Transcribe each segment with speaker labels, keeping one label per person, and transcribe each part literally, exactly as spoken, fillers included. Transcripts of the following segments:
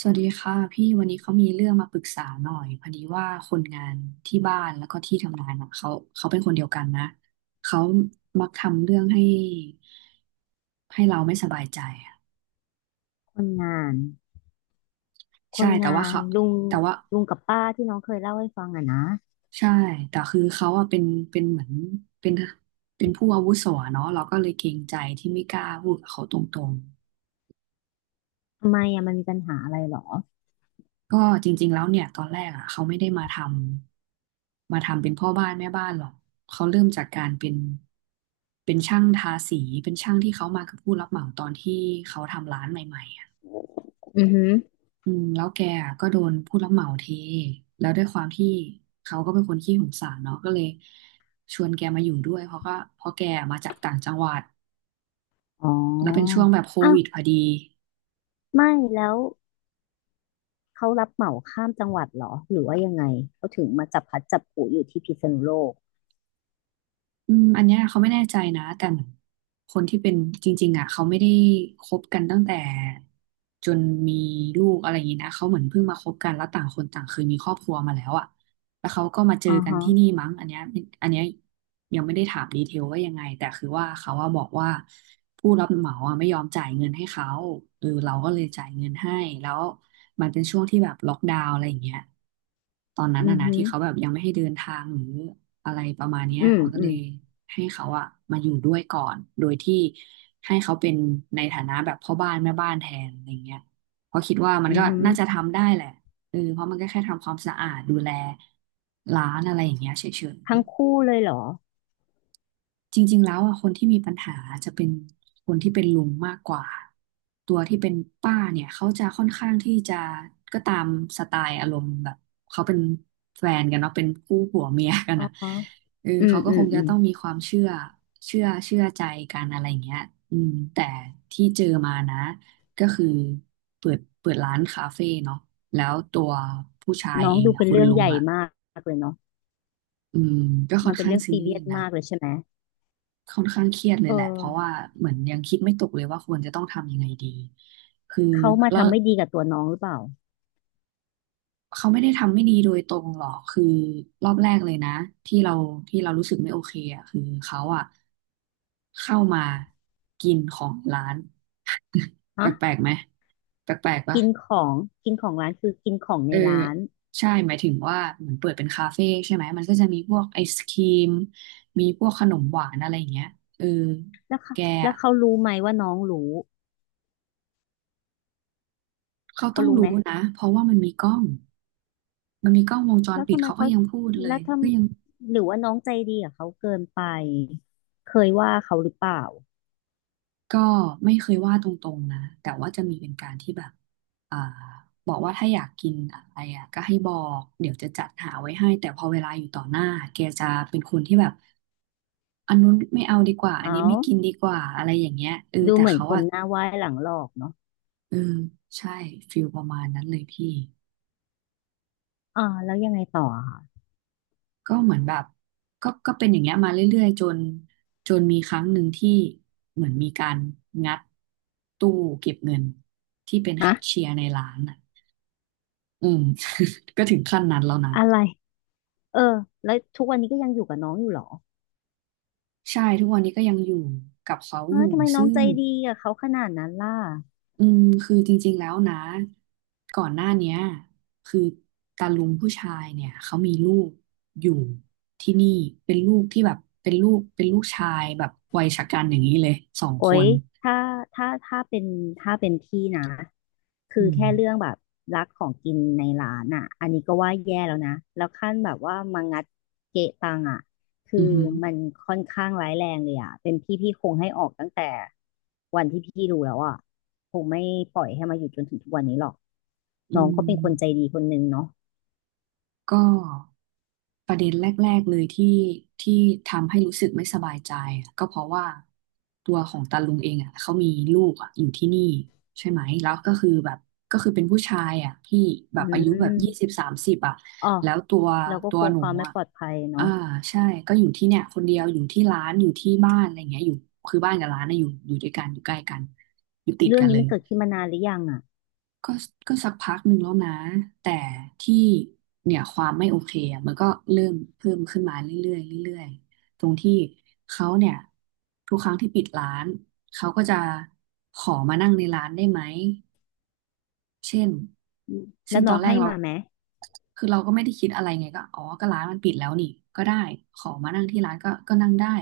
Speaker 1: สวัสดีค่ะพี่วันนี้เขามีเรื่องมาปรึกษาหน่อยพอดีว่าคนงานที่บ้านแล้วก็ที่ทำงานอ่ะเขาเขาเป็นคนเดียวกันนะเขามักทำเรื่องให้ให้เราไม่สบายใจอะ
Speaker 2: คนงานค
Speaker 1: ใช่
Speaker 2: น
Speaker 1: แต่
Speaker 2: งา
Speaker 1: ว่า
Speaker 2: น
Speaker 1: เขา
Speaker 2: ลุง
Speaker 1: แต่ว่า
Speaker 2: ลุงกับป้าที่น้องเคยเล่าให้ฟังอะนะ
Speaker 1: ใช่แต่คือเขาอ่ะเป็นเป็นเหมือนเป็นเป็นผู้อาวุโสอะเนาะเราก็เลยเกรงใจที่ไม่กล้าพูดกับเขาตรง
Speaker 2: ทำไมอะมันมีปัญหาอะไรหรอ
Speaker 1: ก็จริงๆ แล้วเนี่ยตอนแรกอ่ะเขาไม่ได้มาทำมาทำเป็นพ่อบ้านแม่บ้านหรอกเขาเริ่มจากการเป็นเป็นช่างทาสีเป็นช่างที่เขามากับผู้รับเหมาตอนที่เขาทำร้านใหม่ๆอ่ะ
Speaker 2: อือหือ
Speaker 1: อืมแล้วแกอะก็โดนผู้รับเหมาเทแล้วด้วยความที่เขาก็เป็นคนขี้สงสารเนาะก็เลยชวนแกมาอยู่ด้วยเพราะก็เพราะแกมาจากต่างจังหวัด
Speaker 2: อ๋
Speaker 1: แล้วเป็นช่
Speaker 2: อ
Speaker 1: วงแบบโค
Speaker 2: อ้าว
Speaker 1: วิดพอดี
Speaker 2: ไม่แล้วเขารับเหมาข้ามจังหวัดเหรอหรือว่ายังไงเขาถึงมาจับพลัดจับผลูอยู่ที่พิษณุโลก
Speaker 1: อืมอันเนี้ยเขาไม่แน่ใจนะแต่เหมือนคนที่เป็นจริงๆอ่ะเขาไม่ได้คบกันตั้งแต่จนมีลูกอะไรอย่างนี้นะเขาเหมือนเพิ่งมาคบกันแล้วต่างคนต่างเคยมีครอบครัวมาแล้วอ่ะ แล้วเขาก็มาเจอ
Speaker 2: อ๋อ
Speaker 1: กัน
Speaker 2: ฮะ
Speaker 1: ที่นี่มั้งอันเนี้ยอันเนี้ยยังไม่ได้ถามดีเทลว่ายังไงแต่คือว่าเขาว่าบอกว่าผู้รับเหมาอะไม่ยอมจ่ายเงินให้เขาเออเราก็เลยจ่ายเงินให้แล้วมันเป็นช่วงที่แบบล็อกดาวน์อะไรอย่างเงี้ยตอนนั้น
Speaker 2: อื
Speaker 1: อะ
Speaker 2: อ
Speaker 1: นะ
Speaker 2: ฮึ
Speaker 1: ที่เขาแบ
Speaker 2: อ
Speaker 1: บยังไม่ให้เดินทางหรืออะไรประมาณเนี้ย
Speaker 2: อืม
Speaker 1: เราก็
Speaker 2: อื
Speaker 1: เล
Speaker 2: ม
Speaker 1: ยให้เขาอะมาอยู่ด้วยก่อนโดยที่ให้เขาเป็นในฐานะแบบพ่อบ้านแม่บ้านแทนอะไรเงี้ยเพราะคิดว่ามัน
Speaker 2: อือ
Speaker 1: ก็
Speaker 2: ฮึ
Speaker 1: น่าจะทำได้แหละ เออเพราะมันก็แค่ทำความสะอาดดูแลร้านอะไรอย่างเงี้ยเฉย
Speaker 2: ทั้งคู่เลยเหรอ
Speaker 1: จริงๆ แล้วอ่ะคนที่มีปัญหาจะเป็นคนที่เป็นลุงมากกว่าตัวที่เป็นป้าเนี่ยเขาจะค่อนข้างที่จะก็ตามสไตล์อารมณ์แบบเขาเป็นแฟนกันเนาะเป็นคู่ผัวเมียกัน
Speaker 2: อ๋อ
Speaker 1: อ่ะ
Speaker 2: ฮะ
Speaker 1: เออ
Speaker 2: อืม
Speaker 1: เขาก็
Speaker 2: อื
Speaker 1: ค
Speaker 2: ม
Speaker 1: ง
Speaker 2: อื
Speaker 1: จะ
Speaker 2: ม
Speaker 1: ต้องมีความเชื่อเชื่อเชื่อใจกันอะไรอย่างเงี้ยอืมแต่ที่เจอมานะก็คือเปิดเปิดร้านคาเฟ่เนาะแล้วตัวผู้ชาย
Speaker 2: น้อ
Speaker 1: เอ
Speaker 2: ง
Speaker 1: ง
Speaker 2: ดู
Speaker 1: อ่ะ
Speaker 2: เป็น
Speaker 1: คุณ
Speaker 2: เรื่อง
Speaker 1: ลุ
Speaker 2: ให
Speaker 1: ง
Speaker 2: ญ่
Speaker 1: อ่ะ
Speaker 2: มากเลยเนาะ
Speaker 1: อืมก็ค่
Speaker 2: มั
Speaker 1: อ
Speaker 2: น
Speaker 1: น
Speaker 2: เป็น
Speaker 1: ข้าง
Speaker 2: เรื่อง
Speaker 1: ซี
Speaker 2: ซี
Speaker 1: เรี
Speaker 2: เรี
Speaker 1: ย
Speaker 2: ย
Speaker 1: ส
Speaker 2: ส
Speaker 1: นะ
Speaker 2: มากเลยใช่ไหม
Speaker 1: ค่อนข้างเครียดเลย
Speaker 2: เอ
Speaker 1: แหละ เพราะว่า
Speaker 2: อ
Speaker 1: เหมือนยังคิดไม่ตกเลยว่าควรจะต้องทำยังไงดีคือ
Speaker 2: เขามา
Speaker 1: แล้ว
Speaker 2: ทำไม่ดีกับตัวน้องหรือเปล่า
Speaker 1: เขาไม่ได้ทำไม่ดีโดยตรงหรอกคือรอบแรกเลยนะที่เราที่เรารู้สึกไม่โอเคอ่ะคือเขาอ่ะเข้ามากินของร้านแป
Speaker 2: ฮะ
Speaker 1: ลกๆไหมแปลกๆปะ
Speaker 2: กินของกินของร้านคือกินของ
Speaker 1: เอ
Speaker 2: ใน
Speaker 1: อ
Speaker 2: ร้าน
Speaker 1: ใช่หมายถึงว่าเหมือนเปิดเป็นคาเฟ่ใช่ไหมมันก็จะมีพวกไอศครีมมีพวกขนมหวานอะไรอย่างเงี้ยเออ
Speaker 2: แล้วค่ะ
Speaker 1: แก
Speaker 2: แล้
Speaker 1: อะ
Speaker 2: วเขารู้ไหมว่าน้องรู้
Speaker 1: เขา
Speaker 2: เขา
Speaker 1: ต้อง
Speaker 2: รู้ไหม
Speaker 1: รู้นะเพราะว่ามันมีกล้อง มันมีกล้องวงจร
Speaker 2: แล้ว
Speaker 1: ปิด
Speaker 2: ทำไม
Speaker 1: เขาก็
Speaker 2: เขา
Speaker 1: ยังพูดเล
Speaker 2: แล้
Speaker 1: ย
Speaker 2: วท
Speaker 1: ก็ยัง
Speaker 2: ำหรือว่าน้องใจดีกับเขาเกินไปเคยว่าเขาหรือเปล่า
Speaker 1: ก็ไม่เคยว่าตรงๆนะแต่ว่าจะมีเป็นการที่แบบอ่าบอกว่าถ้าอยากกินอะไรอ่ะก็ให้บอกเดี๋ยวจะจัดหาไว้ให้แต่พอเวลาอยู่ต่อหน้าแกจะเป็นคนที่แบบอันนู้นไม่เอาดีกว่าอัน
Speaker 2: เอา
Speaker 1: นี้ไม่กินดีกว่าอะไรอย่างเงี้ยเออ
Speaker 2: ดู
Speaker 1: แต่
Speaker 2: เหมือน
Speaker 1: เขา
Speaker 2: คน
Speaker 1: อ่ะ
Speaker 2: หน้าไหว้หลังหลอกเนาะ
Speaker 1: เออใช่ฟิลประมาณนั้นเลยพี่
Speaker 2: อ่าแล้วยังไงต่ออะคะ
Speaker 1: ก็เหมือนแบบก็ก็เป็นอย่างเงี้ยมาเรื่อยๆจนจนมีครั้งหนึ่งที่เหมือนมีการงัดตู้เก็บเงินที่เป็นแค
Speaker 2: ฮะ
Speaker 1: ชเชียร์ในร้านอ่ะอืม ก็ถึงขั้นนั้นแล้วนะ
Speaker 2: อะไรเออแล้วทุกวันนี้ก็ยังอยู่กับน้องอยู่เหรอ
Speaker 1: ใช่ทุกวันนี้ก็ยังอยู่กับเขา
Speaker 2: เอ
Speaker 1: อ
Speaker 2: อ
Speaker 1: ยู่
Speaker 2: ทำไมน้อ
Speaker 1: ซึ่
Speaker 2: งใจ
Speaker 1: ง
Speaker 2: ดีกับเขาขนาดนั้นล่ะ
Speaker 1: อืมคือจริงๆแล้วนะก่อนหน้าเนี้ยคือตาลุงผู้ชายเนี่ยเขามีลูกอยู่ที่นี่เป็นลูกที่แบบเป็นลูกเป็นลูกชายแบบวัยชะกันอย่างนี้เลยสอง
Speaker 2: โอ๊
Speaker 1: ค
Speaker 2: ย
Speaker 1: น
Speaker 2: ถ้าถ้าถ้าเป็นถ้าเป็นพี่นะคือ
Speaker 1: อืม
Speaker 2: แค่เรื่องแบบรักของกินในร้านอ่ะอันนี้ก็ว่าแย่แล้วนะแล้วขั้นแบบว่ามางัดเกะตังอ่ะคือ
Speaker 1: อือหือ
Speaker 2: มันค่อนข้างร้ายแรงเลยอ่ะเป็นพี่พี่คงให้ออกตั้งแต่วันที่พี่รู้แล้วอ่ะคงไม่ปล่อยให้มาอยู่จนถึงทุกวันนี้หรอก
Speaker 1: อื
Speaker 2: น้องก็
Speaker 1: ม
Speaker 2: เป็นคนใจดีคนหนึ่งเนาะ
Speaker 1: ก็ประเด็นแรกๆเลยที่ที่ทำให้รู้สึกไม่สบายใจอะก็เพราะว่าตัวของตาลุงเองอ่ะเขามีลูกอ่ะอยู่ที่นี่ใช่ไหมแล้วก็คือแบบก็คือเป็นผู้ชายอ่ะที่แบ
Speaker 2: อื
Speaker 1: บอายุแบบยี่สิบ
Speaker 2: ม
Speaker 1: สามสิบอ่ะ
Speaker 2: อ๋อ
Speaker 1: แล้วตัว
Speaker 2: เราก็
Speaker 1: ตั
Speaker 2: ก
Speaker 1: ว
Speaker 2: ลัว
Speaker 1: หนู
Speaker 2: ความไม่
Speaker 1: อ่ะ
Speaker 2: ปลอดภัย
Speaker 1: อ่า
Speaker 2: เนาะ
Speaker 1: ใช่ก็อยู่ที่เนี่ยคนเดียวอยู่ที่ร้านอยู่ที่บ้านอะไรเงี้ยอยู่คือบ้านกับร้านนะอยู่อยู่ด้วยกันอยู่ใกล้กันอยู่ติด
Speaker 2: เรื่อ
Speaker 1: กั
Speaker 2: ง
Speaker 1: นเล
Speaker 2: นี้มั
Speaker 1: ย
Speaker 2: นเกิดขึ้นมานานหรือยังอ่ะ
Speaker 1: ก็ก็สักพักหนึ่งแล้วนะแต่ที่เนี่ยความไม่โอเคอะมันก็เริ่มเพิ่มขึ้นมาเรื่อยๆเรื่อยๆตรงที่เขาเนี่ยทุกครั้งที่ปิดร้านเขาก็จะขอมานั่งในร้านได้ไหมเช่น
Speaker 2: อืมแล้
Speaker 1: ซึ่
Speaker 2: ว
Speaker 1: งต
Speaker 2: น้
Speaker 1: อ
Speaker 2: อ
Speaker 1: น
Speaker 2: ง
Speaker 1: แร
Speaker 2: ให้
Speaker 1: กเรา
Speaker 2: มาไหม
Speaker 1: คือเราก็ไม่ได้คิดอะไรไงก็อ๋อก็ร้านมันปิดแล้วนี่ก็ได้ขอมานั่งที่ร้านก็ก็นั่งได้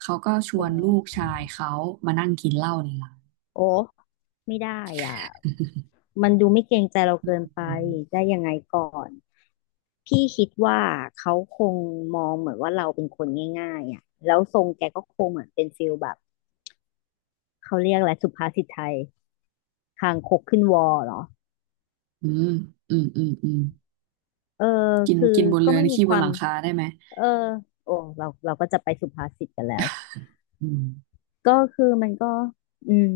Speaker 1: เขาก็ช
Speaker 2: อ๋
Speaker 1: ว
Speaker 2: อ
Speaker 1: นลูกชายเขามานั่งกินเหล้าในร้าน
Speaker 2: โอ้ไม่ได้อ่ะมันดูไม่เกรงใจเรา
Speaker 1: อื
Speaker 2: เกิน
Speaker 1: ม
Speaker 2: ไปได้ยังไงก่อนพี่คิดว่าเขาคงมองเหมือนว่าเราเป็นคนง่ายๆอ่ะแล้วทรงแกก็คงเหมือนเป็นฟิลแบบเขาเรียกอะไรสุภาษิตไทยคางคกขึ้นวอเหรอ
Speaker 1: อืมอืมอืมอืม
Speaker 2: เออ
Speaker 1: กิน
Speaker 2: คือ
Speaker 1: กินบน
Speaker 2: ก็
Speaker 1: เรือ
Speaker 2: ไม่
Speaker 1: นี่
Speaker 2: มี
Speaker 1: ขี้
Speaker 2: ค
Speaker 1: บน
Speaker 2: วา
Speaker 1: ห
Speaker 2: ม
Speaker 1: ลังคาได้ไหม
Speaker 2: เออโอ้เราเราก็จะไปสุภาษิตกันแล้ว
Speaker 1: อืม
Speaker 2: ก็คือมันก็อืม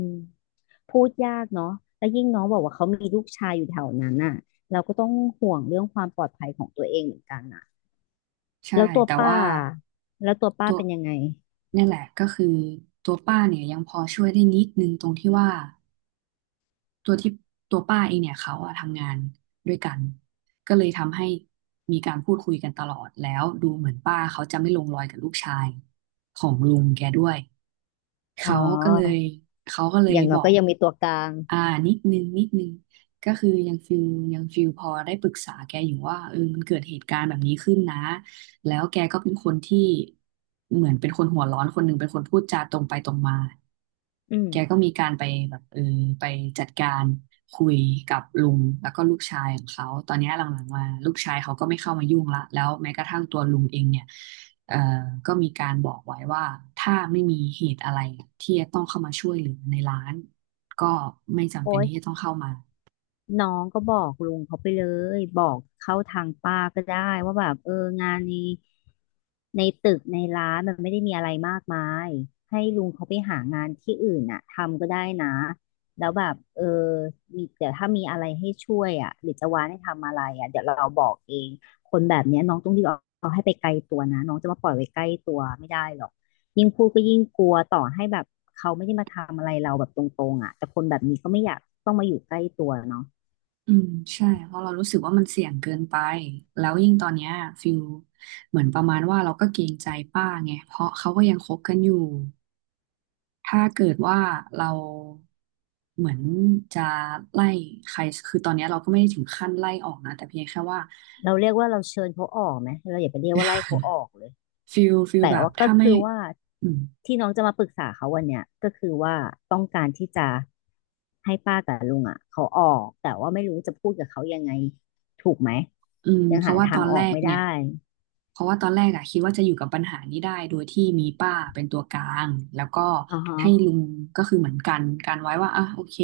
Speaker 2: พูดยากเนาะแล้วยิ่งน้องบอกว่าเขามีลูกชายอยู่แถวนั้นน่ะเราก็ต้องห่วงเรื่องความปลอดภัยของตัวเองเหมือนกันน่ะ
Speaker 1: ใช่
Speaker 2: แล้วตัว
Speaker 1: แต่
Speaker 2: ป้า
Speaker 1: ว่า
Speaker 2: แล้วตัวป้า
Speaker 1: ตัว
Speaker 2: เป็นยังไง
Speaker 1: เนี่ยแหละก็คือตัวป้าเนี่ยยังพอช่วยได้นิดนึงตรงที่ว่าตัวที่ตัวป้าเองเนี่ยเขาอะทำงานด้วยกันก็เลยทำให้มีการพูดคุยกันตลอดแล้วดูเหมือนป้าเขาจะไม่ลงรอยกับลูกชายของลุงแกด้วย
Speaker 2: อ๋อ
Speaker 1: เขาก็เลยเขาก็เล
Speaker 2: อ
Speaker 1: ย
Speaker 2: ย่างน้
Speaker 1: บ
Speaker 2: อ
Speaker 1: อ
Speaker 2: ยก็
Speaker 1: ก
Speaker 2: ยังมีตัวกลาง
Speaker 1: อ่านิดนึงนิดนึงก็คือยังฟิลยังฟิลพอได้ปรึกษาแกอยู่ว่าเออมันเกิดเหตุการณ์แบบนี้ขึ้นนะแล้วแกก็เป็นคนที่เหมือนเป็นคนหัวร้อนคนหนึ่งเป็นคนพูดจาตรงไปตรงมา
Speaker 2: อืม
Speaker 1: แกก็มีการไปแบบเออไปจัดการคุยกับลุงแล้วก็ลูกชายของเขาตอนเนี้ยหลังๆมาลูกชายเขาก็ไม่เข้ามายุ่งละแล้วแม้กระทั่งตัวลุงเองเนี่ยเอ่อก็มีการบอกไว้ว่าถ้าไม่มีเหตุอะไรที่จะต้องเข้ามาช่วยเหลือในร้านก็ไม่จำเป็
Speaker 2: โอ้
Speaker 1: น
Speaker 2: ย
Speaker 1: ที่จะต้องเข้ามา
Speaker 2: น้องก็บอกลุงเขาไปเลยบอกเข้าทางป้าก็ได้ว่าแบบเอองานในในตึกในร้านมันไม่ได้มีอะไรมากมายให้ลุงเขาไปหางานที่อื่นน่ะทำก็ได้นะแล้วแบบเออมีเดี๋ยวถ้ามีอะไรให้ช่วยอ่ะหรือจะวานให้ทำอะไรอ่ะเดี๋ยวเราบอกเองคนแบบเนี้ยน้องต้องรีบเอาเอาให้ไปไกลตัวนะน้องจะมาปล่อยไว้ใกล้ตัวไม่ได้หรอกยิ่งพูดก็ยิ่งกลัวต่อให้แบบเขาไม่ได้มาทำอะไรเราแบบตรงๆอ่ะแต่คนแบบนี้ก็ไม่อยากต้องมาอยู่ใกล้ตัวเนาะ
Speaker 1: อืมใช่เพราะเรารู้สึกว่ามันเสี่ยงเกินไปแล้วยิ่งตอนเนี้ยฟิลเหมือนประมาณว่าเราก็เกรงใจป้าไงเพราะเขาก็ยังคบกันอยู่ ถ้าเกิดว่าเราเหมือนจะไล่ใครคือตอนนี้เราก็ไม่ได้ถึงขั้นไล่ออกนะแต่เพียงแค่ว่า
Speaker 2: เราเรียกว่าเราเชิญเขาออกไหมเราอย่าไปเรียกว่าไล่เขาออกเลย
Speaker 1: ฟิลฟิล
Speaker 2: แต่
Speaker 1: แบบ
Speaker 2: ว่าก็
Speaker 1: ถ้าไม่
Speaker 2: คือว่า
Speaker 1: อืม
Speaker 2: ที่น้องจะมาปรึกษาเขาวันเนี้ยก็คือว่าต้องการที่จะให้ป้ากับลุงอ่ะเขาออกแต่ว่าไม่รู้จะพูดกับเขายังไงถูกไหม
Speaker 1: อืม
Speaker 2: ยัง
Speaker 1: เพราะ
Speaker 2: หา
Speaker 1: ว่าต
Speaker 2: ทา
Speaker 1: อ
Speaker 2: ง
Speaker 1: น
Speaker 2: อ
Speaker 1: แร
Speaker 2: อก
Speaker 1: ก
Speaker 2: ไม่ได้
Speaker 1: เนี่ยเพราะว่าตอนแรกอะคิดว่าจะอยู่กับปัญหานี้ได้โดยที่มีป้าเป็นตัวกลางแล้วก็
Speaker 2: อ่าฮะ
Speaker 1: ให้ลุงก็คือเหมือนกันการไว้ว่าอ่ะโอเค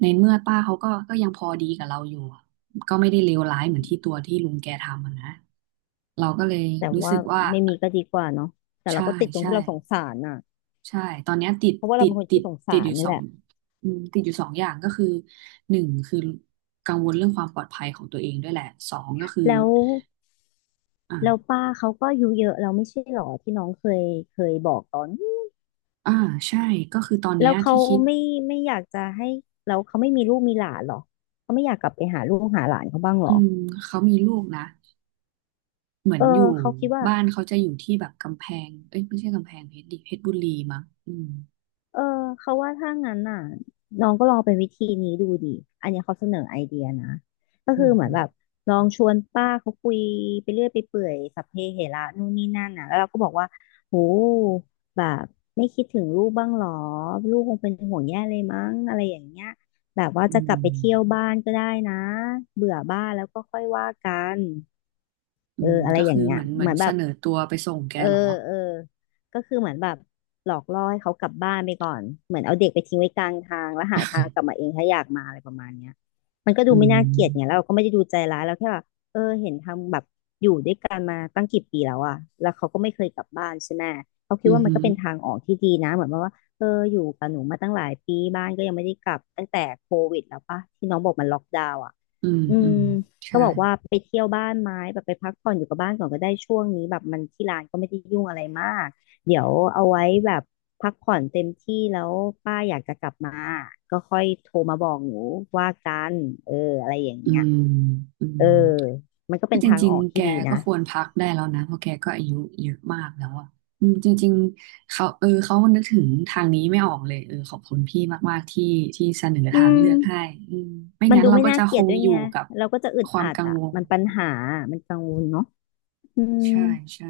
Speaker 1: ในเมื่อป้าเขาก็ก็ยังพอดีกับเราอยู่อะก็ไม่ได้เลวร้ายเหมือนที่ตัวที่ลุงแกทำอะนะเราก็เลย
Speaker 2: แต่
Speaker 1: รู้สึ
Speaker 2: ว่า
Speaker 1: กว่า
Speaker 2: ไม่มีก็ดีกว่าเนาะแต่เรา
Speaker 1: ใช่
Speaker 2: ก็ติดตรง
Speaker 1: ใช่
Speaker 2: ที่เราสงสารน่ะ
Speaker 1: ใช่ตอนเนี้ยติด
Speaker 2: เพราะว่าเรา
Speaker 1: ติด
Speaker 2: เป็นคน
Speaker 1: ติ
Speaker 2: ขี้
Speaker 1: ด
Speaker 2: สงสา
Speaker 1: ติดอ
Speaker 2: ร
Speaker 1: ยู่
Speaker 2: นี่
Speaker 1: สอ
Speaker 2: แห
Speaker 1: ง
Speaker 2: ละ
Speaker 1: อืมติดอยู่สองอย่างก็คือหนึ่งคือกังวลเรื่องความปลอดภัยของตัวเองด้วยแหละสองก็คือ
Speaker 2: แล้วแล้ว
Speaker 1: อ่า
Speaker 2: ป้าเขาก็อายุเยอะเราไม่ใช่หรอที่น้องเคยเคยบอกตอน
Speaker 1: อ่าใช่ก็คือตอนเนี้
Speaker 2: แล้
Speaker 1: ย
Speaker 2: วเขา
Speaker 1: ที่คิด
Speaker 2: ไม่ไม่อยากจะให้แล้วเขาไม่มีลูกมีหลานเหรอเขาไม่อยากกลับไปหาลูกหาหลานเขาบ้างเหร
Speaker 1: อื
Speaker 2: อ
Speaker 1: มเขามีลูกนะเหมือ
Speaker 2: เอ
Speaker 1: น
Speaker 2: อ
Speaker 1: อยู่
Speaker 2: เขาคิดว่า
Speaker 1: บ้านเขาจะอยู่ที่แบบกำแพงเอ้ยไม่ใช่กำแพงเพชรดิเพชรบุรีมั้งอืม
Speaker 2: เออเขาว่าถ้างั้นน่ะน้องก็ลองเป็นวิธีนี้ดูดิอันเนี้ยเขาเสนอไอเดียนะก็
Speaker 1: อื
Speaker 2: คือ
Speaker 1: ม
Speaker 2: เหมื
Speaker 1: อื
Speaker 2: อน
Speaker 1: ม
Speaker 2: แบบลองชวนป้าเขาคุยไปเรื่อยไปเปื่อยสัพเพเหระนู่นนี่นั่นน่ะแล้วเราก็บอกว่าโหแบบไม่คิดถึงลูกบ้างหรอลูกคงเป็นห่วงแย่เลยมั้งอะไรอย่างเงี้ยแบบว่า
Speaker 1: อื
Speaker 2: จะกลับไป
Speaker 1: ม
Speaker 2: เที่ยวบ้านก็ได้นะเบื่อบ้านแล้วก็ค่อยว่ากัน
Speaker 1: อื
Speaker 2: เอ
Speaker 1: ม
Speaker 2: ออะไร
Speaker 1: ก็
Speaker 2: อย่า
Speaker 1: คือ
Speaker 2: งเงี้ย
Speaker 1: เหมือนเหมื
Speaker 2: เห
Speaker 1: อ
Speaker 2: มื
Speaker 1: น
Speaker 2: อนแบ
Speaker 1: เส
Speaker 2: บ
Speaker 1: นอตัวไปส่งแก
Speaker 2: เออ
Speaker 1: เหรอ
Speaker 2: เออก็คือเหมือนแบบหลอกล่อให้เขากลับบ้านไปก่อนเหมือนเอาเด็กไปทิ้งไว้กลางทางแล้วหาทางกลับมาเองถ้าอยากมาอะไรประมาณเนี้ยมันก็ดู
Speaker 1: อื
Speaker 2: ไม่น่าเกลียดไงแล้
Speaker 1: ม
Speaker 2: วเราก็ไม่ได้ดูใจร้ายเราแค่ว่าเออเห็นทำแบบอยู่ด้วยกันมาตั้งกี่ปีแล้วอะแล้วเขาก็ไม่เคยกลับบ้านใช่ไหมเขาคิ
Speaker 1: อื
Speaker 2: ด
Speaker 1: มอ
Speaker 2: ว่ามั
Speaker 1: หื
Speaker 2: นก็
Speaker 1: อ
Speaker 2: เป็นทางออกที่ดีนะเหมือนว่าเอออยู่กับหนูมาตั้งหลายปีบ้านก็ยังไม่ได้กลับตั้งแต่โควิดแล้วปะที่น้องบอกมันล็อกดาวน์อะ
Speaker 1: อืม
Speaker 2: อื
Speaker 1: อื
Speaker 2: ม
Speaker 1: ม
Speaker 2: ก็
Speaker 1: ใช่
Speaker 2: บอกว่าไปเที่ยวบ้านไหม้แบบไปพักผ่อนอยู่กับบ้านก่อนก็ได้ช่วงนี้แบบมันที่ร้านก็ไม่ได้ยุ่งอะไรมากเดี๋ยวเอาไว้แบบพักผ่อนเต็มที่แล้วป้าอยากจะกลับมาก็ค่อยโทรมาบอกหนูว่ากันเอออะไรอย่าง
Speaker 1: อื
Speaker 2: เงี้ย
Speaker 1: มอืม
Speaker 2: เออมันก็
Speaker 1: คื
Speaker 2: เป็
Speaker 1: อ
Speaker 2: น
Speaker 1: จ
Speaker 2: ทาง
Speaker 1: ริง
Speaker 2: ออก
Speaker 1: ๆแก
Speaker 2: ที่ดี
Speaker 1: ก็
Speaker 2: นะ
Speaker 1: ควรพักได้แล้วนะเพราะแกก็อายุเยอะมากแล้วอ่ะอืมจริงๆเขาเออเขานึกถึงทางนี้ไม่ออกเลยเออขอบคุณพี่มากๆที่ที่เสนอ
Speaker 2: อื
Speaker 1: ทาง
Speaker 2: ม
Speaker 1: เลือกให้อืมไม่
Speaker 2: มัน
Speaker 1: งั้น
Speaker 2: ดู
Speaker 1: เรา
Speaker 2: ไม่
Speaker 1: ก็
Speaker 2: น่า
Speaker 1: จะ
Speaker 2: เก
Speaker 1: ค
Speaker 2: ลียด
Speaker 1: ง
Speaker 2: ด้วย
Speaker 1: อ
Speaker 2: ไง
Speaker 1: ยู่กับ
Speaker 2: เราก็จะอึด
Speaker 1: ความ
Speaker 2: อัด
Speaker 1: กัง
Speaker 2: อ่ะ
Speaker 1: วล
Speaker 2: มันปัญหามันกังวลเนาะอืม
Speaker 1: ใช่ใช่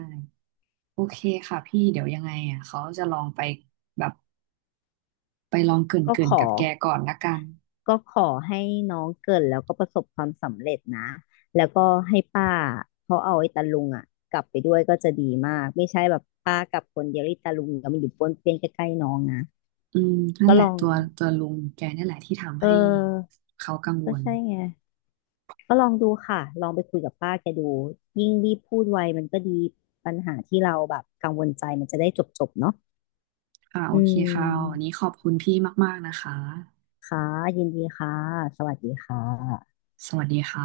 Speaker 1: โอเคค่ะพี่เดี๋ยวยังไงอ่ะเขาจะลองไปแบบไปลองเกร
Speaker 2: ก็
Speaker 1: ิ่
Speaker 2: ข
Speaker 1: นๆ
Speaker 2: อ
Speaker 1: กับแกก่อนละกัน
Speaker 2: ก็ขอให้น้องเกิดแล้วก็ประสบความสำเร็จนะ แล้วก็ให้ป้าเขาเอาไอ้ตาลุงอ่ะกลับไปด้วยก็จะดีมากไม่ใช่แบบป้ากลับคนเดียวไอ้ตาลุงก็มันอยู่ป้วนเปี้ยนใกล้ๆน้องนะ
Speaker 1: อืมนั่
Speaker 2: ก็
Speaker 1: นแห
Speaker 2: ล
Speaker 1: ละ
Speaker 2: อง
Speaker 1: ตัวตัวลุงแกนี่แหละที่ทำ
Speaker 2: เอ
Speaker 1: ให้
Speaker 2: อ
Speaker 1: เขากังว
Speaker 2: ก็
Speaker 1: ล
Speaker 2: ใช่ไงก็ลองดูค่ะลองไปคุยกับป้าแกดูยิ่งรีบพูดไวมันก็ดีปัญหาที่เราแบบกังวลใจมันจะได้จบๆเนาะ
Speaker 1: ค่ะโอ
Speaker 2: อื
Speaker 1: เคค่ะวัน
Speaker 2: ม
Speaker 1: นี้ขอบคุณพี่มากๆนะคะ
Speaker 2: ค่ะยินดีค่ะสวัสดีค่ะ
Speaker 1: สวัสดีค่ะ